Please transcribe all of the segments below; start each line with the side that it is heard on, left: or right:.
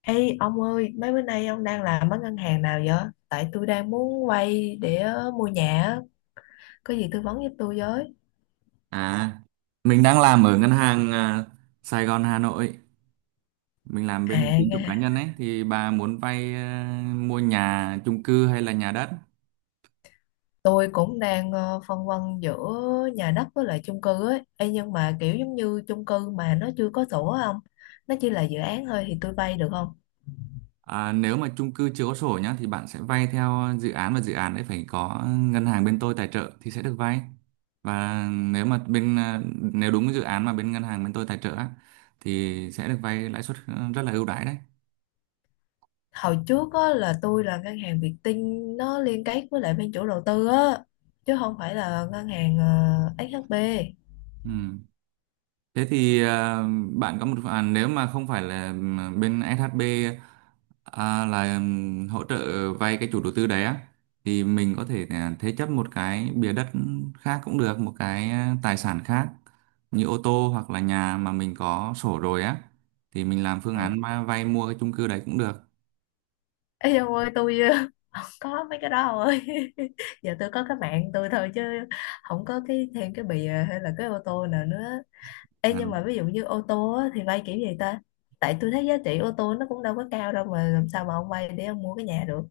left: Ê ông ơi, mấy bữa nay ông đang làm ở ngân hàng nào vậy? Tại tôi đang muốn vay để mua nhà, á. Có gì tư vấn giúp tôi với.
right: À, mình đang làm ở ngân hàng Sài Gòn Hà Nội. Mình làm
left: À,
right: bên tín dụng
left: nghe.
right: cá nhân ấy thì bà muốn vay, mua nhà, chung cư hay là nhà đất.
left: Tôi cũng đang phân vân giữa nhà đất với lại chung cư ấy. Ê, nhưng mà kiểu giống như chung cư mà nó chưa có sổ á, không? Nó chỉ là dự án thôi thì tôi vay được không?
right: À, nếu mà chung cư chưa có sổ nhá thì bạn sẽ vay theo dự án, và dự án ấy phải có ngân hàng bên tôi tài trợ thì sẽ được vay. Và nếu mà nếu đúng dự án mà bên ngân hàng bên tôi tài trợ á, thì sẽ được vay lãi suất rất là ưu đãi đấy.
left: Hồi trước á, là tôi là ngân hàng Vietinbank nó liên kết với lại bên chủ đầu tư á, chứ không phải là ngân hàng SHB.
right: Ừ. Thế thì, bạn có một, nếu mà không phải là bên SHB, là hỗ trợ vay cái chủ đầu tư đấy á, thì mình có thể thế chấp một cái bìa đất khác cũng được, một cái tài sản khác như ô tô hoặc là nhà mà mình có sổ rồi á, thì mình làm phương
left: Ừ.
right: án vay mua cái chung cư đấy cũng được.
left: Ê ông ơi, tôi có mấy cái đó không ơi giờ tôi có cái mạng tôi thôi chứ không có cái thêm cái bìa hay là cái ô tô nào nữa. Ê,
right: À.
left: nhưng mà ví dụ như ô tô á, thì vay kiểu gì ta? Tại tôi thấy giá trị ô tô nó cũng đâu có cao đâu mà làm sao mà ông vay để ông mua cái nhà được.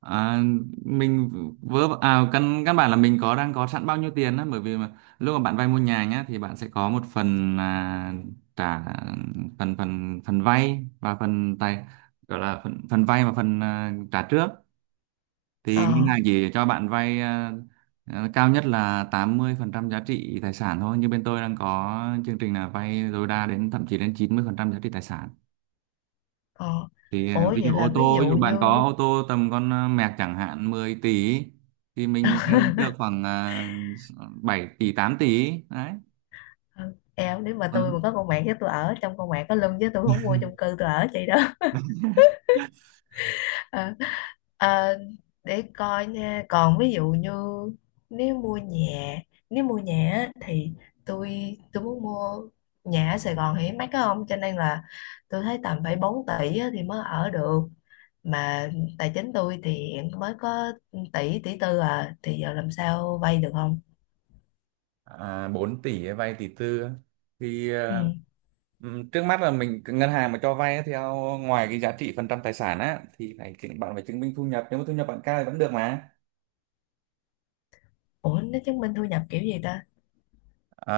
right: À, mình căn căn bản là mình có đang có sẵn bao nhiêu tiền đó, bởi vì mà lúc mà bạn vay mua nhà nhá thì bạn sẽ có một phần là trả phần phần phần vay, và phần tài gọi là phần phần vay và phần, trả trước. Thì ngân
left: Ờ.
right: hàng chỉ cho bạn vay, cao nhất là 80% giá trị tài sản thôi, như bên tôi đang có chương trình là vay tối đa đến, thậm chí đến 90% giá trị tài sản.
left: Ờ.
right: Thì
left: Ủa
right: ví
left: vậy
right: dụ ô
left: là ví
right: tô, ví
left: dụ
right: dụ
left: như
right: bạn có ô tô tầm con Merc chẳng hạn 10 tỷ ý, thì mình vay được khoảng 7 tỷ, 8 tỷ ý. Đấy.
left: ờ, eo nếu mà tôi
right: Ừ.
left: mà có con mạng với tôi ở trong con mạng có lưng với tôi không mua chung cư tôi ở chị đó. Ờ. Ờ. Để coi nha, còn ví dụ như nếu mua nhà nếu mua nhà á, thì tôi muốn mua nhà ở Sài Gòn thì mắc á, không, cho nên là tôi thấy tầm phải 4 tỷ á thì mới ở được, mà tài chính tôi thì hiện mới có tỷ tỷ tư à, thì giờ làm sao vay được không.
right: À, 4 tỷ ấy, vay tỷ tư á. Thì
left: Ừ.
right: trước mắt là mình, ngân hàng mà cho vay á, theo ngoài cái giá trị phần trăm tài sản á thì phải bạn phải chứng minh thu nhập, nếu mà thu nhập bạn cao thì vẫn được mà.
left: Ủa nó chứng minh thu nhập kiểu gì ta?
right: À,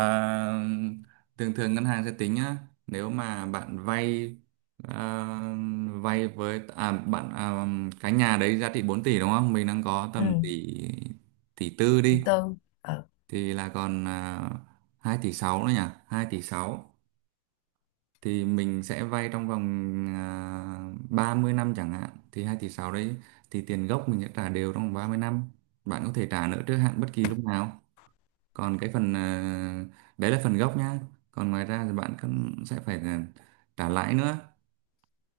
right: thường thường ngân hàng sẽ tính á, nếu mà bạn à, vay với, bạn, cái nhà đấy giá trị 4 tỷ đúng không, mình đang có
left: Ừ.
right: tầm tỷ tỷ tư
left: Tỷ
right: đi,
left: tư. Ờ.
right: thì là còn 2 tỷ 6 nữa nhỉ. 2,6 tỷ thì mình sẽ vay trong vòng 30 năm chẳng hạn, thì 2,6 tỷ đấy thì tiền gốc mình sẽ trả đều trong vòng 30 năm. Bạn có thể trả nợ trước hạn bất kỳ lúc nào. Còn cái phần, đấy là phần gốc nhá. Còn ngoài ra thì bạn cũng sẽ phải là trả lãi nữa.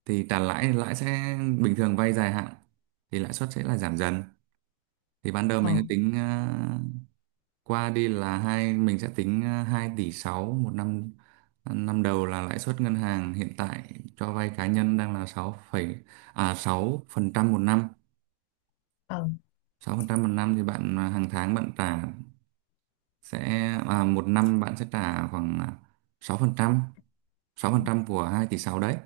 right: Thì trả lãi thì lãi sẽ, bình thường vay dài hạn thì lãi suất sẽ là giảm dần. Thì ban đầu mình
left: Ờ.
right: cứ tính, à, qua đi là hai mình sẽ tính 2 tỷ 6 một năm. Năm đầu là lãi suất ngân hàng hiện tại cho vay cá nhân đang là 6 phẩy- à 6% một năm.
left: Ờ.
right: 6% một năm thì bạn, hàng tháng bạn trả sẽ, một năm bạn sẽ trả khoảng 6%, sáu
left: Ừ.
right: phần trăm của 2,6 tỷ đấy.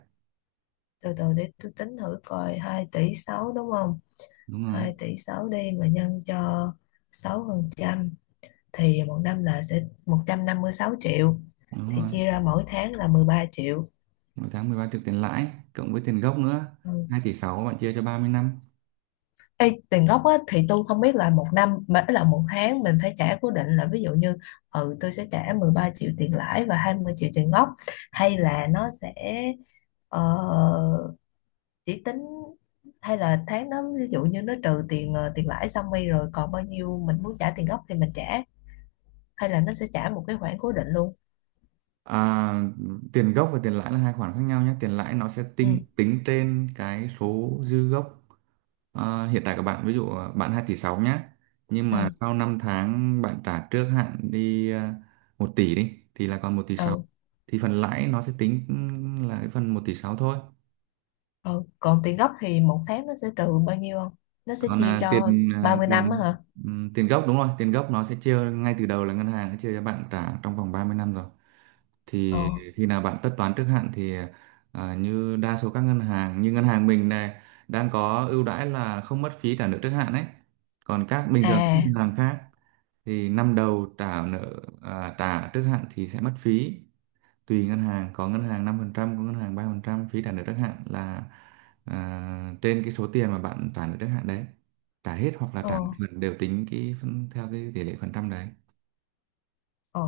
left: Từ từ để tôi tính thử coi 2,6 tỷ đúng không.
right: Đúng rồi.
left: Hai tỷ 6 đi mà nhân cho 6% thì một năm là sẽ 156 triệu,
right: Đúng
left: thì
right: rồi.
left: chia ra mỗi tháng là 13 triệu.
right: Mỗi tháng 13 triệu tiền lãi, cộng với tiền gốc nữa.
left: Ừ.
right: 2,6 tỷ bạn chia cho 30 năm.
left: Ê, tiền gốc á, thì tôi không biết là một năm mà là một tháng mình phải trả cố định là ví dụ như ừ tôi sẽ trả 13 triệu tiền lãi và 20 triệu tiền gốc, hay là nó sẽ ờ, chỉ tính, hay là tháng đó ví dụ như nó trừ tiền tiền lãi xong đi rồi còn bao nhiêu mình muốn trả tiền gốc thì mình trả, hay là nó sẽ trả một cái khoản cố định luôn.
right: À, tiền gốc và tiền lãi là hai khoản khác nhau nhé. Tiền lãi nó sẽ
left: Ừ.
right: tính tính trên cái số dư gốc. À, hiện tại các bạn ví dụ, bạn 2,6 tỷ nhé. Nhưng
left: Ừ.
right: mà sau 5 tháng bạn trả trước hạn đi, 1 tỷ đi, thì là còn 1,6 tỷ.
left: Ừ.
right: Thì phần lãi nó sẽ tính là cái phần 1,6 tỷ thôi.
left: Ừ còn tiền gốc thì một tháng nó sẽ trừ bao nhiêu không, nó sẽ
right: Còn
left: chia cho ba
right: à,
left: mươi năm á
right: tiền
left: hả?
right: tiền gốc, đúng rồi, tiền gốc nó sẽ chia ngay từ đầu, là ngân hàng nó chia cho bạn trả trong vòng 30 năm rồi.
left: Ờ.
right: Thì khi nào bạn tất toán trước hạn thì, như đa số các ngân hàng, như ngân hàng mình này, đang có ưu đãi là không mất phí trả nợ trước hạn đấy. Còn các, bình thường các
left: À.
right: ngân hàng khác, thì năm đầu trả trước hạn thì sẽ mất phí. Tùy ngân hàng: có ngân hàng 5%, có ngân hàng 3% phí trả nợ trước hạn, là trên cái số tiền mà bạn trả nợ trước hạn đấy. Trả hết hoặc là
left: Ờ.
right: trả một phần đều tính theo cái tỷ lệ phần trăm đấy.
left: Ờ.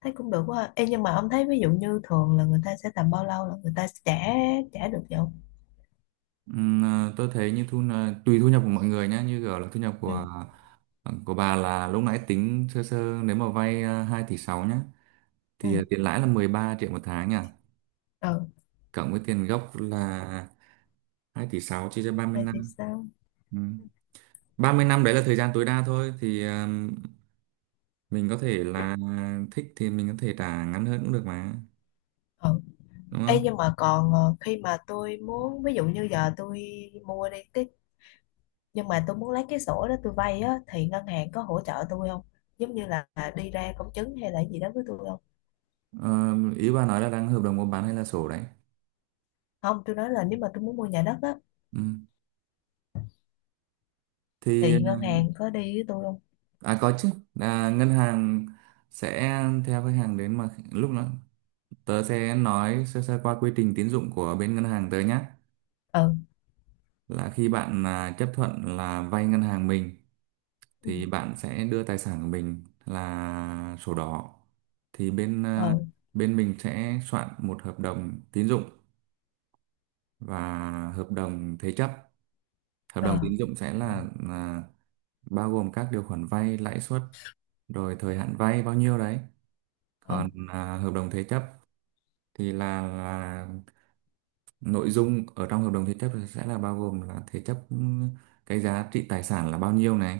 left: Thấy cũng được quá. Ê, nhưng mà ông thấy ví dụ như thường là người ta sẽ tầm bao lâu là người ta sẽ trả, trả được vậy không?
right: Tôi thấy, như tùy thu nhập của mọi người nhé, như kiểu là thu nhập
left: Ừ.
right: của, của bà, là lúc nãy tính sơ sơ nếu mà vay 2 tỷ 6 nhá,
left: Ừ.
right: thì tiền lãi là 13 triệu một tháng nhỉ,
left: Ừ.
right: cộng với tiền gốc là 2,6 tỷ chia cho 30
left: Vậy thì
right: năm.
left: sao?
right: Ừ. 30 năm đấy là thời gian tối đa thôi, thì mình có thể là, thích thì mình có thể trả ngắn hơn cũng được mà,
left: Ừ.
right: đúng
left: Ê,
right: không.
left: nhưng mà còn khi mà tôi muốn ví dụ như giờ tôi mua đi cái nhưng mà tôi muốn lấy cái sổ đó tôi vay á thì ngân hàng có hỗ trợ tôi không, giống như là đi ra công chứng hay là gì đó với tôi không?
right: Ờ, ý bà nói là đang hợp đồng mua bán hay là sổ đấy.
left: Không, tôi nói là nếu mà tôi muốn mua nhà đất á
right: Ừ. Thì
left: thì ngân hàng có đi với tôi không?
right: có chứ. À, ngân hàng sẽ theo khách hàng đến, mà lúc đó tớ sẽ nói sơ sơ qua quy trình tín dụng của bên ngân hàng tớ nhé:
left: Ừ.
right: là khi bạn là chấp thuận là vay ngân hàng mình
left: Ừ.
right: thì bạn sẽ đưa tài sản của mình là sổ đỏ. Thì
left: Ừ.
right: bên mình sẽ soạn một hợp đồng tín dụng và hợp đồng thế chấp. Hợp
left: Ờ.
right: đồng tín dụng sẽ là bao gồm các điều khoản vay lãi suất, rồi thời hạn vay bao nhiêu đấy.
left: Ờ.
right: Còn hợp đồng thế chấp thì là nội dung ở trong hợp đồng thế chấp sẽ là bao gồm là thế chấp, cái giá trị tài sản là bao nhiêu này,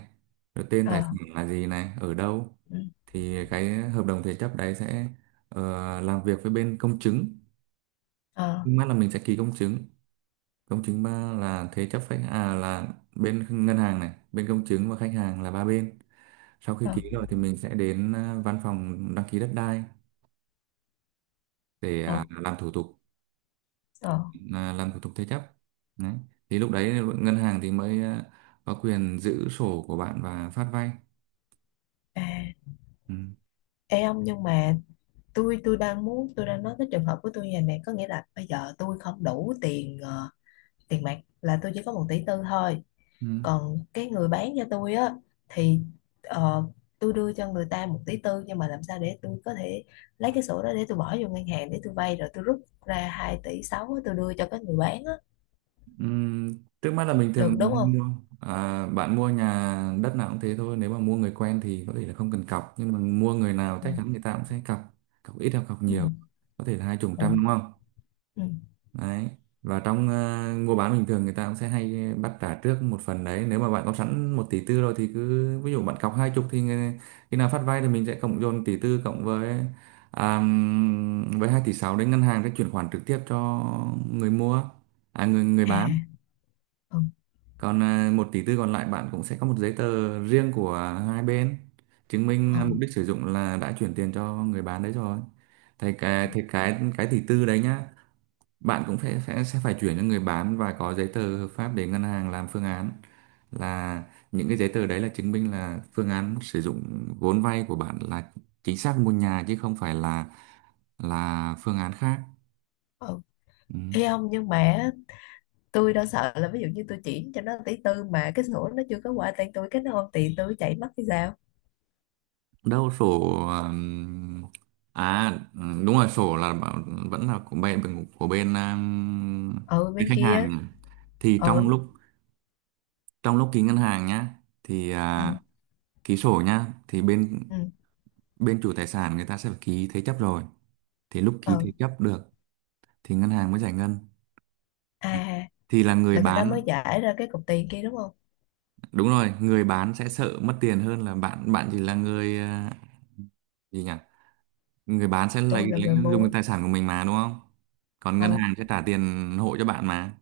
right: rồi tên tài
left: Ờ.
right: sản là gì này, ở đâu.
left: Ừ.
right: Thì cái hợp đồng thế chấp đấy sẽ làm việc với bên công chứng.
left: Ờ.
right: Nhưng là mình sẽ ký công chứng, công chứng ba là thế chấp, khách à là bên ngân hàng này, bên công chứng và khách hàng là ba bên. Sau khi
left: Ờ.
right: ký rồi thì mình sẽ đến văn phòng đăng ký đất đai, để
left: Ờ. Ờ.
right: làm thủ tục thế chấp đấy. Thì lúc đấy ngân hàng thì mới có quyền giữ sổ của bạn và phát vay.
left: À.
right: Ừ.
left: Ê ông nhưng mà tôi đang nói cái trường hợp của tôi như này nè, có nghĩa là bây giờ tôi không đủ tiền tiền mặt là tôi chỉ có 1,4 tỷ thôi,
right: Ừ.
left: còn cái người bán cho tôi á thì ờ, tôi đưa cho người ta 1,4 tỷ nhưng mà làm sao để tôi có thể lấy cái sổ đó để tôi bỏ vô ngân hàng để tôi vay rồi tôi rút ra 2,6 tỷ á, tôi đưa cho cái người bán á,
right: Ừ. Trước mắt là bình
left: được
right: thường mình
left: đúng
right: hay
left: không?
right: mua, bạn mua nhà đất nào cũng thế thôi, nếu mà mua người quen thì có thể là không cần cọc, nhưng mà mua người nào
left: Ừ.
right: chắc chắn người ta cũng sẽ cọc, cọc ít hoặc cọc
left: Ừ.
right: nhiều, có thể là hai chục
left: Ừ.
right: trăm đúng không.
left: Ừ.
right: Đấy. Và trong mua bán bình thường, người ta cũng sẽ hay bắt trả trước một phần đấy. Nếu mà bạn có sẵn 1,4 tỷ rồi thì cứ ví dụ bạn cọc hai chục thì khi nào phát vay thì mình sẽ cộng dồn tỷ tư cộng với, à, với 2,6 tỷ, đến ngân hàng sẽ chuyển khoản trực tiếp cho người mua người người
left: À.
right: bán.
left: Ừ.
right: Còn 1,4 tỷ còn lại, bạn cũng sẽ có một giấy tờ riêng của hai bên chứng
left: Ừ.
right: minh mục đích sử dụng là đã chuyển tiền cho người bán đấy rồi. Thì cái tỷ tư đấy nhá, bạn cũng phải sẽ phải chuyển cho người bán và có giấy tờ hợp pháp để ngân hàng làm phương án, là những cái giấy tờ đấy là chứng minh là phương án sử dụng vốn vay của bạn là chính xác mua nhà, chứ không phải là phương án khác.
left: Ừ.
right: Ừ.
left: Ê ông nhưng mà á, tôi đã sợ là ví dụ như tôi chuyển cho nó tỷ tư mà cái sổ nó chưa có qua tên tôi cái nó không tiền tôi chạy mất thì sao?
right: Đâu sổ. ừm, ừ, đúng rồi, sổ là vẫn là của bên
left: Ừ
right: bên
left: bên
right: khách hàng
left: kia.
right: nhỉ? thì trong
left: Ừ.
right: lúc trong lúc ký ngân hàng nhá, thì
left: Ừ.
right: à, ký sổ nhá, thì bên
left: Ừ.
right: bên chủ tài sản người ta sẽ phải ký thế chấp rồi. Thì lúc ký
left: Ừ.
right: thế chấp được thì ngân hàng mới giải ngân. À,
left: À
right: thì là người
left: là người ta
right: bán,
left: mới giải ra cái cục tiền kia đúng không?
right: đúng rồi, người bán sẽ sợ mất tiền hơn là bạn bạn chỉ là người, à, gì nhỉ người bán sẽ lấy,
left: Tôi là
right: lấy
left: người
right: dùng
left: mua.
right: cái tài sản của mình mà, đúng không? Còn ngân
left: Ừ.
right: hàng sẽ trả tiền hộ cho bạn mà,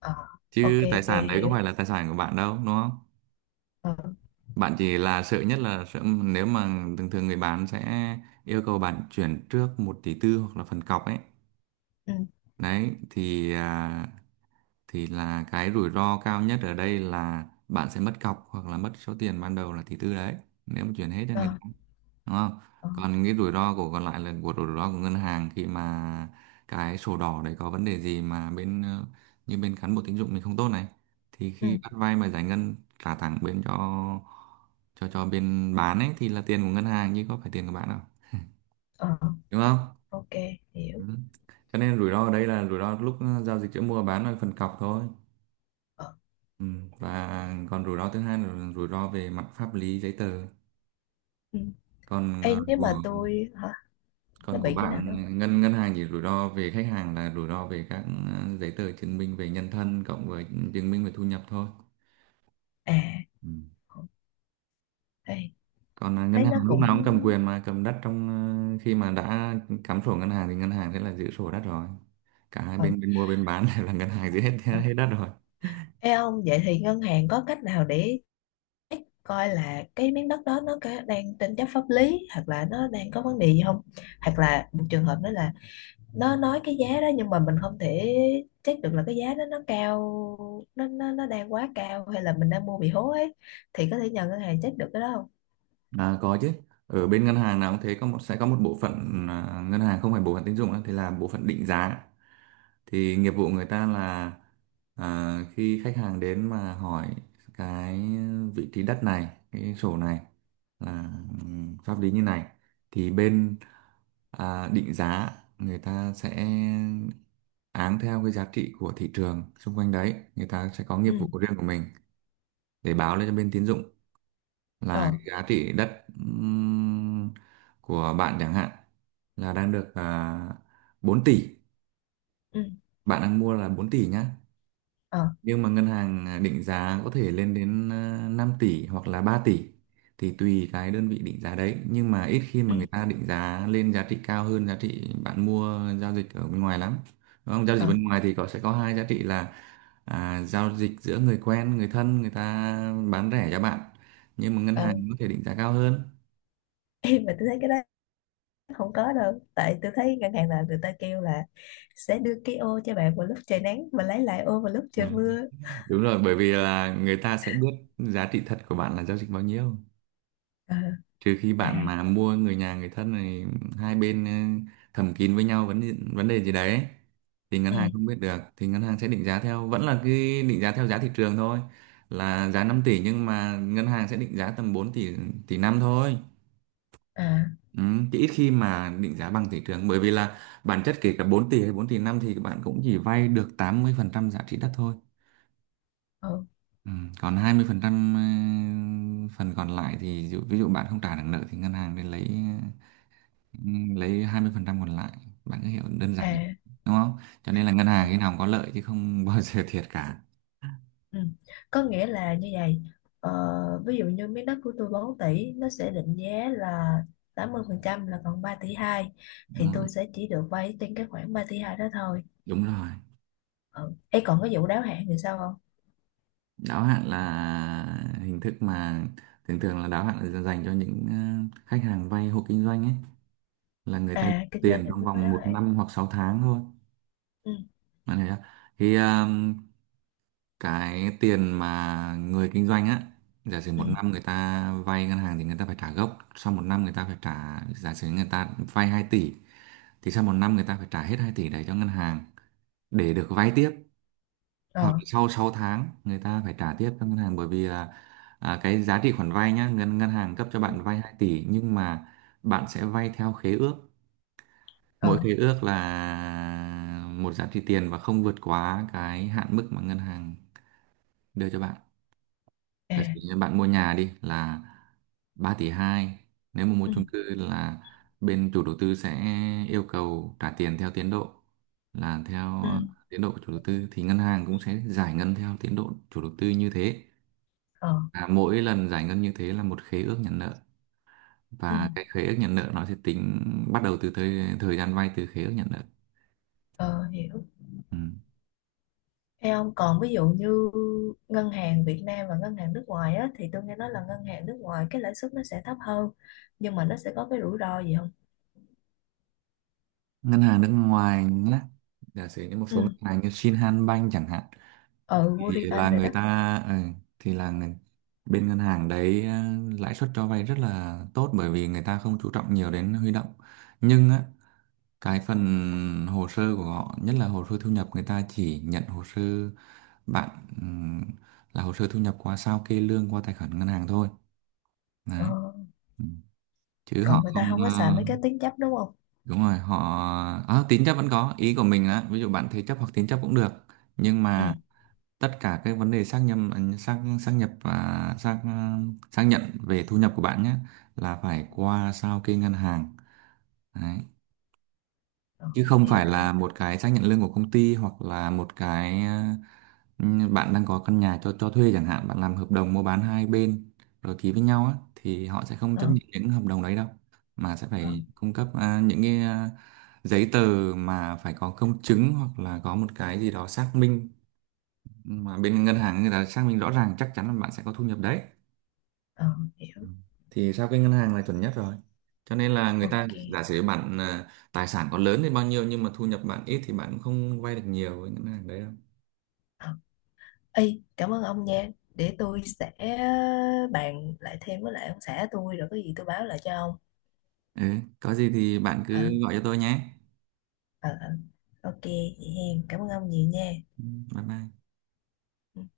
left: Ờ. Ok,
right: chứ tài
left: ok,
right: sản đấy có
left: hiểu.
right: phải là tài sản của bạn đâu, đúng không?
left: Ờ.
right: Bạn chỉ là sợ nhất là sợ nếu mà thường thường người bán sẽ yêu cầu bạn chuyển trước 1,4 tỷ hoặc là phần cọc ấy.
left: Ừ.
right: Đấy, thì là cái rủi ro cao nhất ở đây là bạn sẽ mất cọc hoặc là mất số tiền ban đầu là 1,4 tỷ đấy, nếu mà chuyển hết cho
left: Ờ.
right: người ta, đúng không?
left: Ờ.
right: Còn cái rủi ro của còn lại là của rủi ro của ngân hàng khi mà cái sổ đỏ đấy có vấn đề gì, mà bên như bên cán bộ tín dụng mình không tốt này, thì
left: Ừ.
right: khi bắt vay mà giải ngân trả thẳng bên cho bên bán ấy thì là tiền của ngân hàng chứ có phải tiền của bạn đâu,
left: Ờ.
right: đúng không?
left: Ok
right: Ừ.
left: hiểu.
right: Cho nên rủi ro ở đây là rủi ro lúc giao dịch giữa mua và bán là phần cọc thôi.
left: Ờ.
right: Ừ. Và còn rủi ro thứ hai là rủi ro về mặt pháp lý giấy tờ.
left: Ừ.
right: Còn
left: Ê,
right: ờ,
left: nếu
right: của
left: mà tôi hả? Nó
right: còn của
left: bị cái nào
right: bạn,
left: đó.
right: ngân ngân hàng chỉ rủi ro về khách hàng là rủi ro về các giấy tờ chứng minh về nhân thân cộng với chứng minh về thu nhập thôi.
left: À.
right: Ừ.
left: Ừ. Ê,
right: Ngân
left: thấy
right: hàng
left: nó
right: lúc
left: cũng...
right: nào cũng cầm quyền mà cầm đất, khi mà đã cắm sổ ngân hàng thì ngân hàng sẽ là giữ sổ đất rồi. Cả hai
left: Ừ.
right: bên, bên mua bên bán đều là ngân hàng giữ hết
left: Ừ.
right: hết đất rồi.
left: Ê ông vậy thì ngân hàng có cách nào để check coi là cái miếng đất đó nó có đang tranh chấp pháp lý hoặc là nó đang có vấn đề gì không, hoặc là một trường hợp nữa là nó nói cái giá đó nhưng mà mình không thể check được là cái giá đó nó cao nó đang quá cao hay là mình đang mua bị hố ấy, thì có thể nhờ ngân hàng check được cái đó không?
right: À, có chứ. Ở bên ngân hàng nào cũng thế, sẽ có một bộ phận, ngân hàng không phải bộ phận tín dụng đó, thì là bộ phận định giá. Thì nghiệp vụ người ta là, khi khách hàng đến mà hỏi cái vị trí đất này, cái sổ này là, pháp lý như này, thì bên định giá người ta sẽ áng theo cái giá trị của thị trường xung quanh đấy, người ta sẽ có nghiệp
left: Ừ.
right: vụ riêng của mình để báo lên cho bên tín dụng là
left: Ờ.
right: cái giá trị đất, của bạn chẳng hạn là đang được 4 tỷ,
left: Ừ.
right: bạn đang mua là 4 tỷ nhá,
left: Ờ.
right: nhưng mà ngân hàng định giá có thể lên đến 5 tỷ hoặc là 3 tỷ, thì tùy cái đơn vị định giá đấy, nhưng mà ít khi
left: Ừ.
right: mà người ta định giá lên giá trị cao hơn giá trị bạn mua giao dịch ở bên ngoài lắm, đúng không? Giao dịch
left: Ờ.
right: bên ngoài thì có sẽ có hai giá trị là, giao dịch giữa người quen người thân, người ta bán rẻ cho bạn, nhưng mà ngân
left: Ờ.
right: hàng có thể định giá cao hơn.
left: Em mà tôi thấy cái đó không có đâu, tại tôi thấy ngân hàng là người ta kêu là sẽ đưa cái ô cho bạn vào lúc trời nắng và lấy lại ô vào lúc
right: Ừ.
left: trời mưa.
right: Đúng rồi, bởi vì là người ta sẽ biết giá trị thật của bạn là giao dịch bao nhiêu.
left: Ờ.
right: Trừ khi
left: À.
right: bạn mà mua người nhà người thân này, hai bên thầm kín với nhau vấn vấn đề gì đấy, thì ngân
left: Ừ.
right: hàng không biết được thì ngân hàng sẽ định giá theo vẫn là cái định giá theo giá thị trường thôi, là giá 5 tỷ nhưng mà ngân hàng sẽ định giá tầm 4 tỷ tỷ năm thôi.
left: À.
right: Ừ, chứ ít khi mà định giá bằng thị trường, bởi vì là bản chất kể cả 4 tỷ hay 4,5 tỷ thì bạn cũng chỉ vay được 80% giá trị đất thôi.
left: Ừ.
right: Ừ, còn 20% phần còn lại thì, ví dụ bạn không trả được nợ thì ngân hàng nên lấy, ờ, lấy 20% còn lại, bạn cứ hiểu đơn giản như,
left: À.
right: đúng không? Cho nên là ngân hàng khi nào cũng có lợi chứ không bao giờ thiệt cả.
left: Ừ. Có nghĩa là như vậy, ờ, ví dụ như miếng đất của tôi 4 tỷ nó sẽ định giá là 80% là còn 3,2 tỷ,
right: Đúng
left: thì
right: rồi,
left: tôi sẽ chỉ được vay trên cái khoản 3,2 tỷ đó thôi.
right: đúng rồi.
left: Ừ. Ê, còn cái vụ đáo hạn thì sao không?
right: Đáo hạn là hình thức mà thường thường là đáo hạn là dành cho những, khách hàng vay hộ kinh doanh ấy, là người ta
left: À kinh doanh
right: tiền
left: thì
right: trong
left: mới có
right: vòng
left: đáo
right: một
left: hạn.
right: năm hoặc 6 tháng thôi,
left: Ừ.
right: bạn hiểu chưa? thì ờ, cái tiền mà người kinh doanh á, giả sử
left: Ừ.
right: 1 năm người ta vay ngân hàng thì người ta phải trả gốc, sau 1 năm người ta phải trả, giả sử người ta vay 2 tỷ thì sau 1 năm người ta phải trả hết 2 tỷ đấy cho ngân hàng để được vay tiếp, hoặc
left: Ờ.
right: là sau 6 tháng người ta phải trả tiếp cho ngân hàng, bởi vì là, cái giá trị khoản vay nhá, ngân ngân hàng cấp cho
left: Ừ.
right: bạn vay 2 tỷ nhưng mà bạn sẽ vay theo khế ước,
left: Ờ.
right: mỗi khế ước là một giá trị tiền và không vượt quá cái hạn mức mà ngân hàng đưa cho bạn. Giả sử
left: À.
right: như bạn mua nhà đi là 3,2 tỷ, nếu mà mua
left: Ừ.
right: chung cư là bên chủ đầu tư sẽ yêu cầu trả tiền theo tiến độ, là theo
left: Ừ.
right: tiến độ của chủ đầu tư, thì ngân hàng cũng sẽ giải ngân theo tiến độ chủ đầu tư như thế,
left: Ờ.
right: mỗi lần giải ngân như thế là một khế ước nhận nợ,
left: Ừ.
right: và cái khế ước nhận nợ nó sẽ tính bắt đầu từ thời gian vay từ khế ước nhận nợ.
left: Ờ hiểu.
right: Ừ.
left: Ê ông còn ví dụ như ngân hàng Việt Nam và ngân hàng nước ngoài á, thì tôi nghe nói là ngân hàng nước ngoài cái lãi suất nó sẽ thấp hơn, nhưng mà nó sẽ có cái rủi ro gì?
right: Ngân hàng nước ngoài nhé, giả sử như một số ngân
left: Ừ.
right: hàng như Shinhan Bank chẳng hạn,
left: Ừ
right: thì là
left: Woriban rồi
right: người
left: đó.
right: ta, thì là người, bên ngân hàng đấy, lãi suất cho vay rất là tốt bởi vì người ta không chú trọng nhiều đến huy động. Nhưng á, cái phần hồ sơ của họ nhất là hồ sơ thu nhập, người ta chỉ nhận hồ sơ bạn, ừm, là hồ sơ thu nhập qua sao kê lương qua tài khoản ngân hàng thôi, đấy.
left: Ờ.
right: Ừ. Chứ họ
left: Còn người
right: không,
left: ta không có xài mấy cái tiếng chấp đúng không?
right: đúng rồi, họ, tín chấp vẫn có, ý của mình là ví dụ bạn thế chấp hoặc tín chấp cũng được. Nhưng
left: Ừ.
right: mà tất cả cái vấn đề xác nhận, xác xác nhập và xác xác nhận về thu nhập của bạn nhé, là phải qua sao kê ngân hàng. Đấy,
left: Ờ,
right: chứ không
left: hiểu
right: phải
left: hiểu.
right: là một cái xác nhận lương của công ty hoặc là một cái, bạn đang có căn nhà cho thuê chẳng hạn, bạn làm hợp đồng mua bán hai bên rồi ký với nhau á thì họ sẽ không
left: Ờ.
right: chấp nhận những hợp đồng đấy đâu, mà sẽ
left: Ờ.
right: phải cung cấp, những cái, giấy tờ mà phải có công chứng hoặc là có một cái gì đó xác minh, mà bên ngân hàng người ta xác minh rõ ràng chắc chắn là bạn sẽ có thu nhập đấy.
left: Ờ
right: Ừ.
left: hiểu.
right: Thì sao cái ngân hàng là chuẩn nhất rồi, cho nên là người ta
left: Ok.
right: giả sử bạn, tài sản có lớn thì bao nhiêu nhưng mà thu nhập bạn ít thì bạn cũng không vay được nhiều với ngân hàng đấy đâu.
left: Ờ. Ê, cảm ơn ông nha, để tôi sẽ bàn lại thêm với lại ông xã tôi rồi có gì tôi báo lại cho ông.
right: Ừ, có gì thì bạn
left: Ờ.
right: cứ gọi cho tôi nhé.
left: Ờ. Ờ. Ok vậy hen, cảm ơn ông nhiều nha.
right: Ừ, bye bye.
left: Ừ.